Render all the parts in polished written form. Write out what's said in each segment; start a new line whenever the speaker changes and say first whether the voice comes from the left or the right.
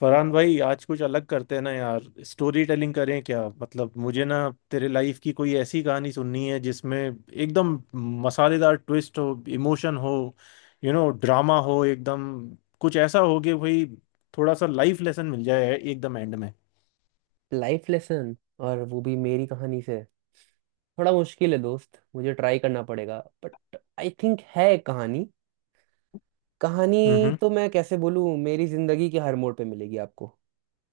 left: फरहान भाई, आज कुछ अलग करते हैं ना यार। स्टोरी टेलिंग करें क्या? मतलब मुझे ना तेरे लाइफ की कोई ऐसी कहानी सुननी है जिसमें एकदम मसालेदार ट्विस्ट हो, इमोशन हो, यू नो ड्रामा हो, एकदम कुछ ऐसा हो कि भाई थोड़ा सा लाइफ लेसन मिल जाए एकदम एंड में।
right: लाइफ लेसन और वो भी मेरी कहानी से थोड़ा मुश्किल है दोस्त। मुझे ट्राई करना पड़ेगा बट आई थिंक है एक कहानी कहानी।
left: हम्म।
right: तो मैं कैसे बोलूँ, मेरी जिंदगी के हर मोड़ पे मिलेगी आपको।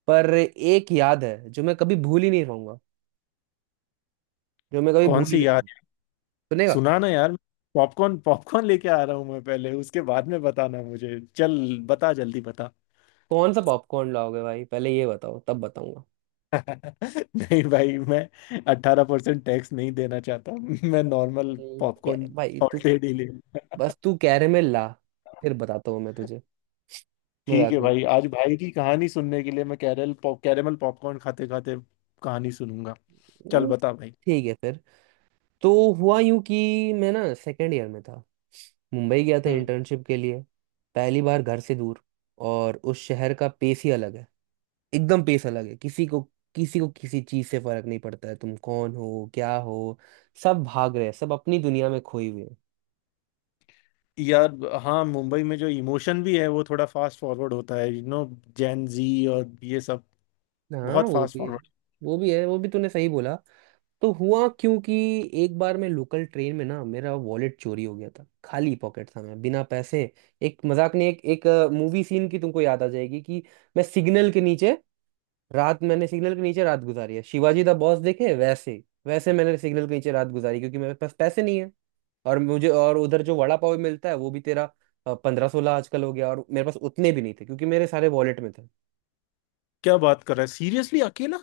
right: पर एक याद है जो मैं कभी भूल ही नहीं पाऊंगा। जो मैं कभी
left: कौन
right: भूल ही
left: सी
right: नहीं
left: यार?
right: पाऊंगा सुनेगा?
left: सुना ना यार। पॉपकॉर्न पॉपकॉर्न लेके आ रहा हूँ मैं पहले, उसके बाद में बताना मुझे। चल बता, जल्दी बता।
right: कौन सा पॉपकॉर्न लाओगे भाई, पहले ये बताओ तब बताऊंगा।
left: नहीं भाई, मैं 18% टैक्स नहीं देना चाहता। मैं नॉर्मल
right: क्या
left: पॉपकॉर्न
right: भाई तू।
left: सॉल्टेड ही ले।
right: बस तू कैरेमल ला, फिर बताता हूँ मैं तुझे।
left: ठीक
right: मजाक
left: है
right: नहीं।
left: भाई, आज भाई की कहानी सुनने के लिए मैं कैरल पॉप कैरेमल पॉपकॉर्न खाते खाते कहानी सुनूंगा। चल
right: हम्म,
left: बता भाई।
right: ठीक है फिर। तो हुआ यूं कि मैं ना सेकेंड ईयर में था। मुंबई गया था
left: हम्म।
right: इंटर्नशिप के लिए। पहली बार घर से दूर। और उस शहर का पेस ही अलग है। एकदम पेस अलग है। किसी को किसी चीज से फर्क नहीं पड़ता है, तुम कौन हो क्या हो। सब भाग रहे हैं, सब अपनी दुनिया में खोए हुए हैं।
left: यार, हाँ, मुंबई में जो इमोशन भी है वो थोड़ा फास्ट फॉरवर्ड होता है, यू नो, जैन जी और ये सब।
right: हाँ
left: बहुत
right: वो
left: फास्ट
right: भी है।
left: फॉरवर्ड।
right: वो भी है। वो भी तूने सही बोला। तो हुआ क्योंकि एक बार मैं लोकल ट्रेन में ना, मेरा वॉलेट चोरी हो गया था। खाली पॉकेट था, मैं बिना पैसे। एक मजाक नहीं। एक एक मूवी सीन की तुमको याद आ जाएगी कि मैं सिग्नल के नीचे मैंने सिग्नल के नीचे रात गुजारी है, शिवाजी द बॉस देखे वैसे। वैसे मैंने सिग्नल के नीचे रात गुजारी क्योंकि मेरे पास पैसे नहीं है। और मुझे, और उधर जो वड़ा पाव मिलता है वो भी तेरा 15-16 आजकल हो गया, और मेरे पास उतने भी नहीं थे क्योंकि मेरे सारे वॉलेट में थे।
left: क्या बात कर रहा है सीरियसली? अकेला?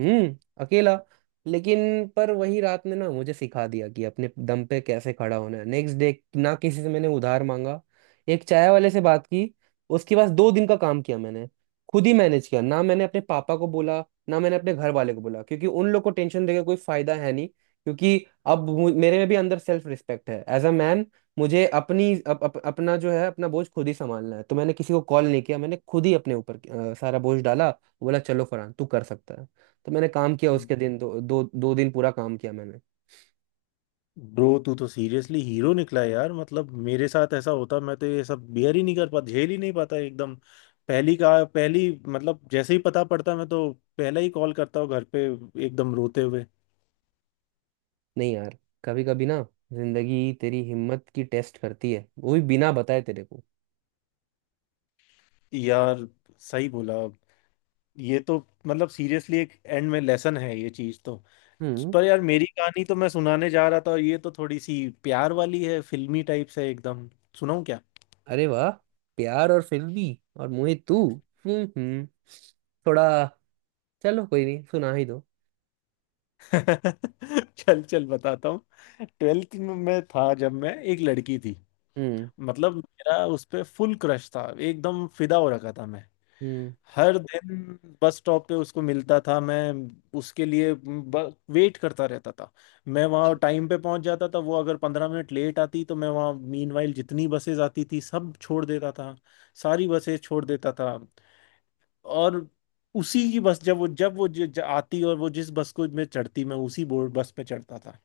right: हम्म। अकेला। लेकिन पर वही रात ने ना मुझे सिखा दिया कि अपने दम पे कैसे खड़ा होना है। नेक्स्ट डे ना किसी से मैंने उधार मांगा। एक चाय वाले से बात की। उसके पास 2 दिन का काम किया मैंने। खुद ही मैनेज किया। ना मैंने अपने पापा को बोला, ना मैंने अपने घर वाले को बोला, क्योंकि उन लोग को टेंशन देकर कोई फायदा है नहीं। क्योंकि अब मेरे में भी अंदर सेल्फ रिस्पेक्ट है, एज अ मैन। मुझे अपना जो है अपना बोझ खुद ही संभालना है। तो मैंने किसी को कॉल नहीं किया, मैंने खुद ही अपने ऊपर सारा बोझ डाला। बोला चलो फरहान तू कर सकता है। तो मैंने काम किया, उसके दिन दो दो दो दिन पूरा काम किया मैंने।
left: ब्रो, तू तो सीरियसली हीरो निकला यार। मतलब मेरे साथ ऐसा होता मैं तो ये सब बियर ही नहीं कर पाता, झेल ही नहीं पाता एकदम। पहली का पहली मतलब जैसे ही पता पड़ता मैं तो पहला ही कॉल करता हूँ घर पे, एकदम रोते हुए।
right: नहीं यार। कभी कभी ना जिंदगी तेरी हिम्मत की टेस्ट करती है, वो भी बिना बताए तेरे को।
left: यार सही बोला। ये तो, मतलब सीरियसली एक एंड में लेसन है ये चीज तो।
right: हम्म।
left: पर यार मेरी कहानी तो मैं सुनाने जा रहा था, और ये तो थोड़ी सी प्यार वाली है, फिल्मी टाइप से एकदम। सुनाऊं क्या?
right: अरे वाह। प्यार और फिल्मी। और मोहित तू। हम्म हम्म थोड़ा, चलो कोई नहीं, सुना ही दो।
left: चल चल बताता हूँ। ट्वेल्थ में मैं था जब मैं एक लड़की थी।
right: हम्म
left: मतलब मेरा उस पे फुल क्रश था, एकदम फिदा हो रखा था मैं।
right: हम्म
left: हर दिन बस स्टॉप पे उसको मिलता था मैं, उसके लिए वेट करता रहता था। मैं वहाँ टाइम पे पहुंच जाता था, वो अगर 15 मिनट लेट आती तो मैं वहाँ मीनवाइल जितनी बसेज आती थी सब छोड़ देता था, सारी बसेज छोड़ देता था। और उसी की बस, जब वो ज, ज, आती और वो जिस बस को मैं चढ़ती मैं उसी बोर्ड बस पे चढ़ता था।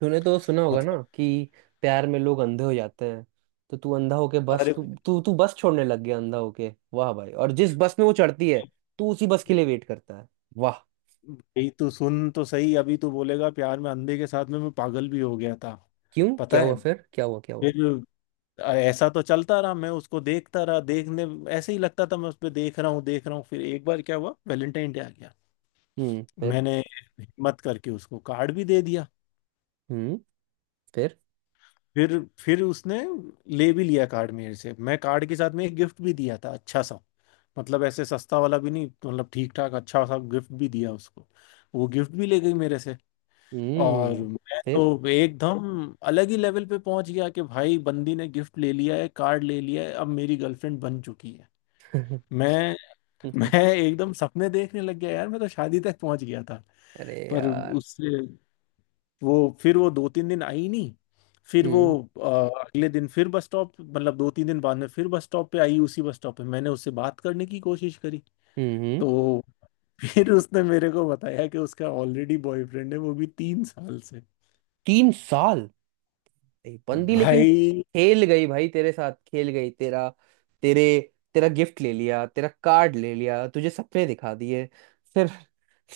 right: तूने तो सुना होगा ना
left: मतलब,
right: कि प्यार में लोग अंधे हो जाते हैं। तो तू अंधा होके बस,
left: अरे
right: तू तू तू बस छोड़ने लग गया, अंधा होके वाह भाई। और जिस बस में वो चढ़ती है, तू उसी बस के लिए वेट करता है। वाह।
left: भाई तू सुन तो सही, अभी तू बोलेगा प्यार में अंधे के साथ में मैं पागल भी हो गया था।
right: क्यों, क्या
left: पता
right: हुआ,
left: है,
right: फिर क्या हुआ, क्या हुआ?
left: फिर ऐसा तो चलता रहा, मैं उसको देखता रहा, देखने ऐसे ही लगता था मैं उस पर देख रहा हूँ देख रहा हूँ। फिर एक बार क्या हुआ, वैलेंटाइन डे आ गया।
right: हम्म। फिर?
left: मैंने हिम्मत करके उसको कार्ड भी दे दिया।
right: हम्म। फिर?
left: फिर उसने ले भी लिया कार्ड मेरे से। मैं कार्ड के साथ में एक गिफ्ट भी दिया था, अच्छा सा। मतलब ऐसे सस्ता वाला भी नहीं, मतलब ठीक ठाक अच्छा सा गिफ्ट भी दिया उसको। वो गिफ्ट भी ले गई मेरे से। और
right: हम्म।
left: मैं
right: फिर?
left: तो एकदम अलग ही लेवल पे पहुंच गया कि भाई बंदी ने गिफ्ट ले लिया है, कार्ड ले लिया है, अब मेरी गर्लफ्रेंड बन चुकी है। मैं मैं एकदम सपने देखने लग गया यार, मैं तो शादी तक पहुंच गया था।
right: अरे
left: पर
right: यार।
left: उससे, वो फिर वो 2-3 दिन आई नहीं। फिर वो,
right: हम्म।
left: अगले दिन फिर बस स्टॉप, मतलब 2-3 दिन बाद में फिर बस स्टॉप पे आई। उसी बस स्टॉप पे मैंने उससे बात करने की कोशिश करी।
right: हम्म। हम्म।
left: तो फिर उसने मेरे को बताया कि उसका ऑलरेडी बॉयफ्रेंड है, वो भी 3 साल से।
right: 3 साल। बंदी लेकिन
left: भाई,
right: खेल गई भाई, तेरे साथ खेल गई। तेरे तेरा गिफ्ट ले लिया, तेरा कार्ड ले लिया, तुझे सपने दिखा दिए। फिर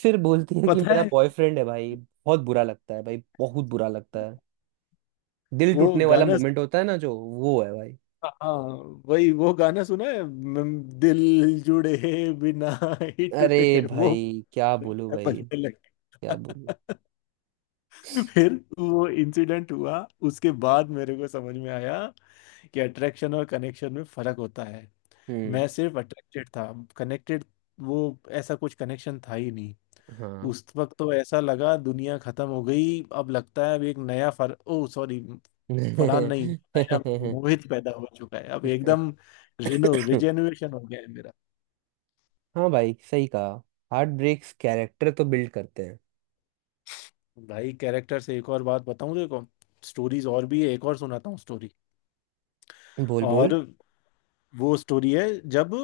right: बोलती है कि
left: पता
right: मेरा
left: है,
right: बॉयफ्रेंड है। भाई बहुत बुरा लगता है, भाई बहुत बुरा लगता है। दिल
left: वो
right: टूटने वाला
left: गाना सु-
right: मोमेंट होता है ना, जो वो है भाई।
left: हाँ, वही वो गाना सुना है, दिल जुड़े बिना ही
right: अरे
left: टूट गए, वो
right: भाई क्या बोलूं भाई।
left: बनने लगे।
right: क्या बोलूं।
left: फिर वो इंसिडेंट हुआ, उसके बाद मेरे को समझ में आया कि अट्रैक्शन और कनेक्शन में फर्क होता है।
right: हम्म।
left: मैं सिर्फ अट्रैक्टेड था, कनेक्टेड, वो ऐसा कुछ कनेक्शन था ही नहीं।
right: हाँ।
left: उस वक्त तो ऐसा लगा दुनिया खत्म हो गई, अब लगता है अब एक नया फर ओ सॉरी फरहान नहीं, नया मोहित पैदा हो चुका है अब, एकदम रिनो रिजेन्युएशन हो गया है मेरा।
right: हाँ भाई सही कहा। हार्ट ब्रेक्स कैरेक्टर तो बिल्ड करते हैं।
left: भाई कैरेक्टर से एक और बात बताऊं, देखो स्टोरीज और भी है, एक और सुनाता हूँ स्टोरी।
right: बोल
left: और
right: बोल।
left: वो स्टोरी है जब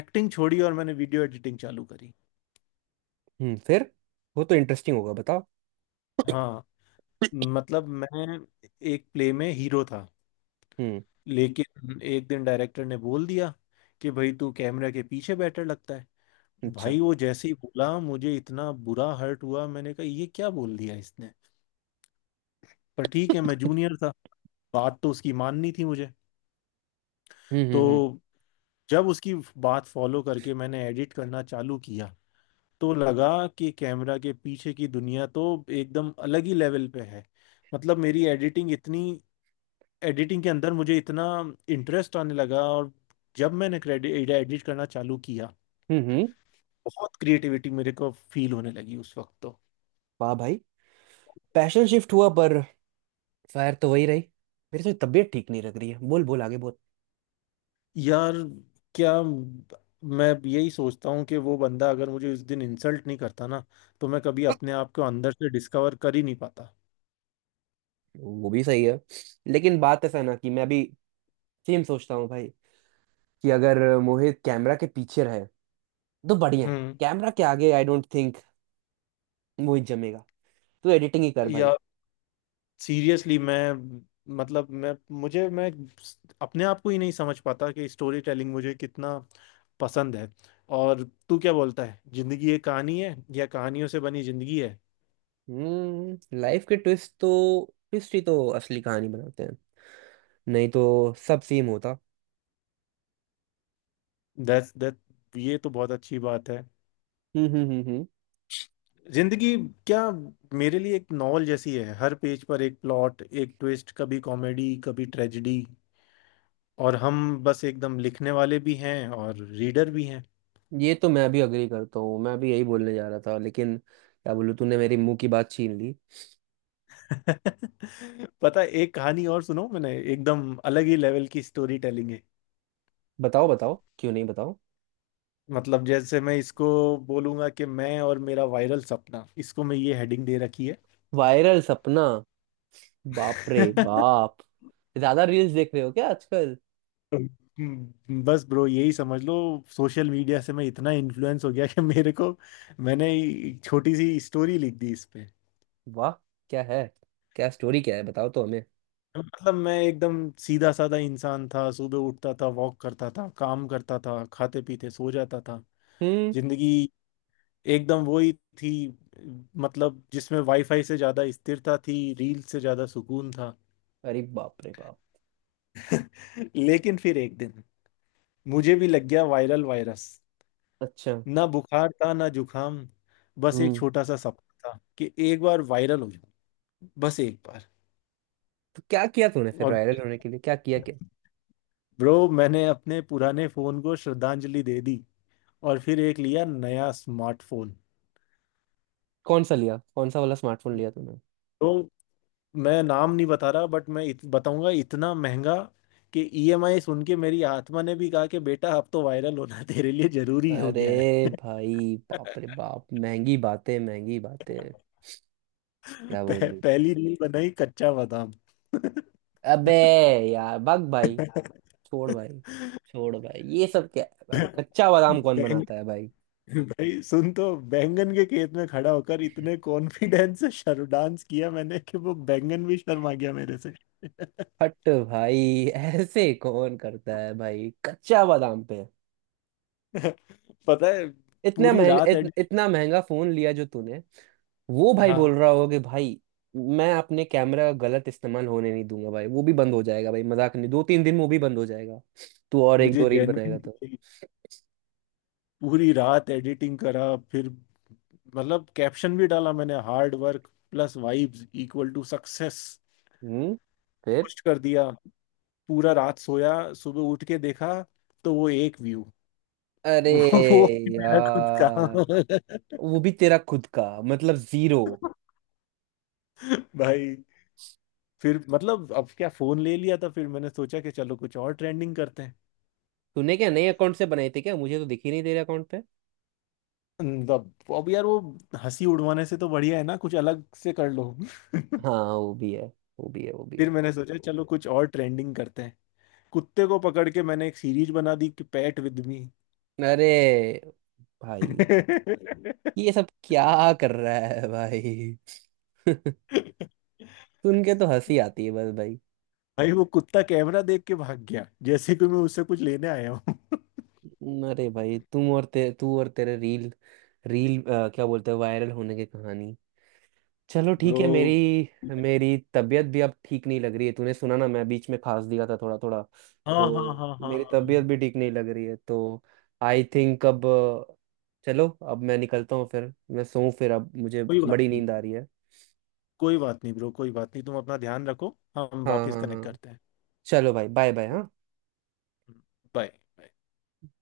left: एक्टिंग छोड़ी और मैंने वीडियो एडिटिंग चालू करी।
right: हम्म। फिर? वो तो इंटरेस्टिंग होगा, बताओ।
left: हाँ, मतलब मैं एक प्ले में हीरो था,
right: हम्म।
left: लेकिन एक दिन डायरेक्टर ने बोल दिया कि भाई तू कैमरा के पीछे बेटर लगता है।
right: अच्छा।
left: भाई वो जैसे ही बोला मुझे इतना बुरा हर्ट हुआ, मैंने कहा ये क्या बोल दिया इसने। पर ठीक है, मैं जूनियर था, बात तो उसकी माननी थी मुझे।
right: हम्म। हम्म।
left: तो जब उसकी बात फॉलो करके मैंने एडिट करना चालू किया, तो लगा कि कैमरा के पीछे की दुनिया तो एकदम अलग ही लेवल पे है। मतलब मेरी एडिटिंग इतनी, एडिटिंग के अंदर मुझे इतना इंटरेस्ट आने लगा। और जब मैंने क्रेडिट एडिट करना चालू किया,
right: हम्म। हम्म।
left: बहुत क्रिएटिविटी मेरे को फील होने लगी उस वक्त तो।
right: वाह भाई। पैशन शिफ्ट हुआ, पर फायर तो वही रही। मेरी तो तबीयत ठीक नहीं लग रही है। बोल बोल आगे बोल।
left: यार क्या, मैं यही सोचता हूँ कि वो बंदा अगर मुझे उस दिन इंसल्ट नहीं करता ना, तो मैं कभी अपने आप को अंदर से डिस्कवर कर ही नहीं पाता।
right: वो भी सही है। लेकिन बात ऐसा है ना कि मैं भी सेम सोचता हूँ भाई, कि अगर मोहित कैमरा के पीछे रहे तो बढ़िया है।
left: हम्म।
right: कैमरा के आगे आई डोंट थिंक मोहित जमेगा। तू एडिटिंग ही कर भाई।
left: या सीरियसली मैं, मतलब मैं, मुझे मैं अपने आप को ही नहीं समझ पाता कि स्टोरी टेलिंग मुझे कितना पसंद है। और तू क्या बोलता है, जिंदगी एक कहानी है या कहानियों से बनी जिंदगी है।
right: लाइफ के ट्विस्ट तो, ट्विस्ट ही तो असली कहानी बनाते हैं। नहीं तो सब सेम होता।
left: दैट दैट ये तो बहुत अच्छी बात है।
right: हम्म। हम्म। हम्म। हम्म।
left: जिंदगी क्या मेरे लिए एक नॉवल जैसी है, हर पेज पर एक प्लॉट, एक ट्विस्ट, कभी कॉमेडी, कभी ट्रेजेडी। और हम बस एकदम लिखने वाले भी हैं और रीडर भी हैं।
right: ये तो मैं भी अग्री करता हूँ, मैं भी यही बोलने जा रहा था, लेकिन क्या बोलूँ तूने मेरे मुंह की बात छीन ली।
left: पता है, एक कहानी और सुनो, मैंने एकदम अलग ही लेवल की स्टोरी टेलिंग है।
right: बताओ बताओ, क्यों नहीं, बताओ।
left: मतलब जैसे मैं इसको बोलूंगा कि मैं और मेरा वायरल सपना, इसको मैं ये हेडिंग दे रखी
right: वायरल सपना। बाप रे
left: है।
right: बाप। ज्यादा रील्स देख रहे हो क्या आजकल?
left: बस ब्रो यही समझ लो, सोशल मीडिया से मैं इतना इन्फ्लुएंस हो गया कि मेरे को, मैंने एक छोटी सी स्टोरी लिख दी इस पे।
right: वाह। क्या है, क्या स्टोरी क्या है, बताओ तो हमें।
left: मतलब मैं एकदम सीधा साधा इंसान था, सुबह उठता था, वॉक करता था, काम करता था, खाते पीते सो जाता था।
right: हम्म।
left: जिंदगी एकदम वही थी, मतलब जिसमें वाईफाई से ज्यादा स्थिरता थी, रील से ज्यादा सुकून था।
right: अरे बाप रे बाप।
left: लेकिन फिर एक दिन मुझे भी लग गया वायरल वायरस।
right: अच्छा।
left: ना बुखार था ना जुखाम, बस एक
right: हम्म
left: छोटा सा सपना था कि एक बार वायरल हो जाऊं, बस एक बार।
right: तो क्या किया तूने फिर
left: और
right: वायरल होने के लिए, क्या किया क्या?
left: ब्रो मैंने अपने पुराने फोन को श्रद्धांजलि दे दी, और फिर एक लिया नया स्मार्टफोन।
right: कौन सा लिया, कौन सा वाला स्मार्टफोन लिया तूने?
left: तो मैं नाम नहीं बता रहा, बट मैं बताऊंगा इतना महंगा कि ईएमआई सुन के मेरी आत्मा ने भी कहा कि बेटा अब तो वायरल होना तेरे लिए जरूरी हो
right: अरे
left: गया है।
right: भाई बाप रे बाप, महंगी बातें महंगी बातें। क्या बोलूं।
left: पहली रील बनाई, कच्चा बादाम।
right: अबे यार भग भाई, छोड़ भाई, छोड़ भाई ये सब क्या है भाई, कच्चा बादाम कौन
left: बैंग
right: बनाता है भाई?
left: भाई सुन तो, बैंगन के खेत में खड़ा होकर इतने कॉन्फिडेंस से शर्म डांस किया मैंने कि वो बैंगन भी शर्मा गया मेरे से।
right: हट भाई ऐसे कौन करता है भाई कच्चा बादाम पे?
left: पता है,
right: इतना
left: पूरी
right: महंगा
left: रात एडिट,
right: इतना महंगा फोन लिया जो तूने। वो भाई बोल
left: हाँ,
right: रहा होगा कि भाई मैं अपने कैमरा का गलत इस्तेमाल होने नहीं दूंगा, भाई वो भी बंद हो जाएगा भाई, मजाक नहीं दो तीन दिन में वो भी बंद हो जाएगा। तू और एक
left: मुझे
right: दो रील बनाएगा
left: जेन्युइन
right: तो।
left: पूरी रात एडिटिंग करा। फिर मतलब कैप्शन भी डाला मैंने, hard work plus vibes equal to success.
right: हम्म। फिर?
left: पोस्ट कर दिया, पूरा रात सोया, सुबह उठ के देखा, तो वो एक व्यू।
right: अरे
left: वो भी मेरा खुद का।
right: यार। वो भी तेरा खुद का। मतलब जीरो।
left: भाई, फिर मतलब अब क्या, फोन ले लिया था, फिर मैंने सोचा कि चलो कुछ और ट्रेंडिंग करते हैं।
right: तूने क्या नए अकाउंट से बनाए थे क्या, मुझे तो दिख ही नहीं तेरे अकाउंट पे।
left: अब यार वो हंसी उड़वाने से तो बढ़िया है ना कुछ अलग से कर लो।
right: हाँ वो भी है, वो भी है, वो भी
left: फिर
right: है।
left: मैंने सोचा चलो कुछ और ट्रेंडिंग करते हैं। कुत्ते को पकड़ के मैंने एक सीरीज बना दी कि पैट विद मी।
right: अरे भाई ये सब क्या कर रहा है भाई? सुन के तो हंसी आती है बस भाई।
left: भाई वो कुत्ता कैमरा देख के भाग गया जैसे कि मैं उससे कुछ लेने आया हूँ।
right: अरे भाई तुम और तू और तेरे रील, रील क्या बोलते हैं, वायरल होने की कहानी। चलो ठीक
left: ब्रो,
right: है। मेरी मेरी तबीयत भी अब ठीक नहीं लग रही है। तूने सुना ना मैं बीच में खांस दिया था थोड़ा थोड़ा,
left: हाँ हाँ
right: तो
left: हाँ, हाँ
right: मेरी
left: हाँ।
right: तबीयत भी ठीक नहीं लग रही है। तो आई थिंक अब चलो अब मैं निकलता हूँ, फिर मैं सोऊं, फिर अब मुझे
left: कोई बात
right: बड़ी
left: नहीं,
right: नींद आ रही है।
left: कोई बात नहीं ब्रो, कोई बात नहीं, तुम अपना ध्यान रखो, हम
right: हाँ
left: वापस
right: हाँ
left: कनेक्ट
right: हाँ।
left: करते हैं।
right: चलो भाई, बाय बाय। हाँ।
left: बाय।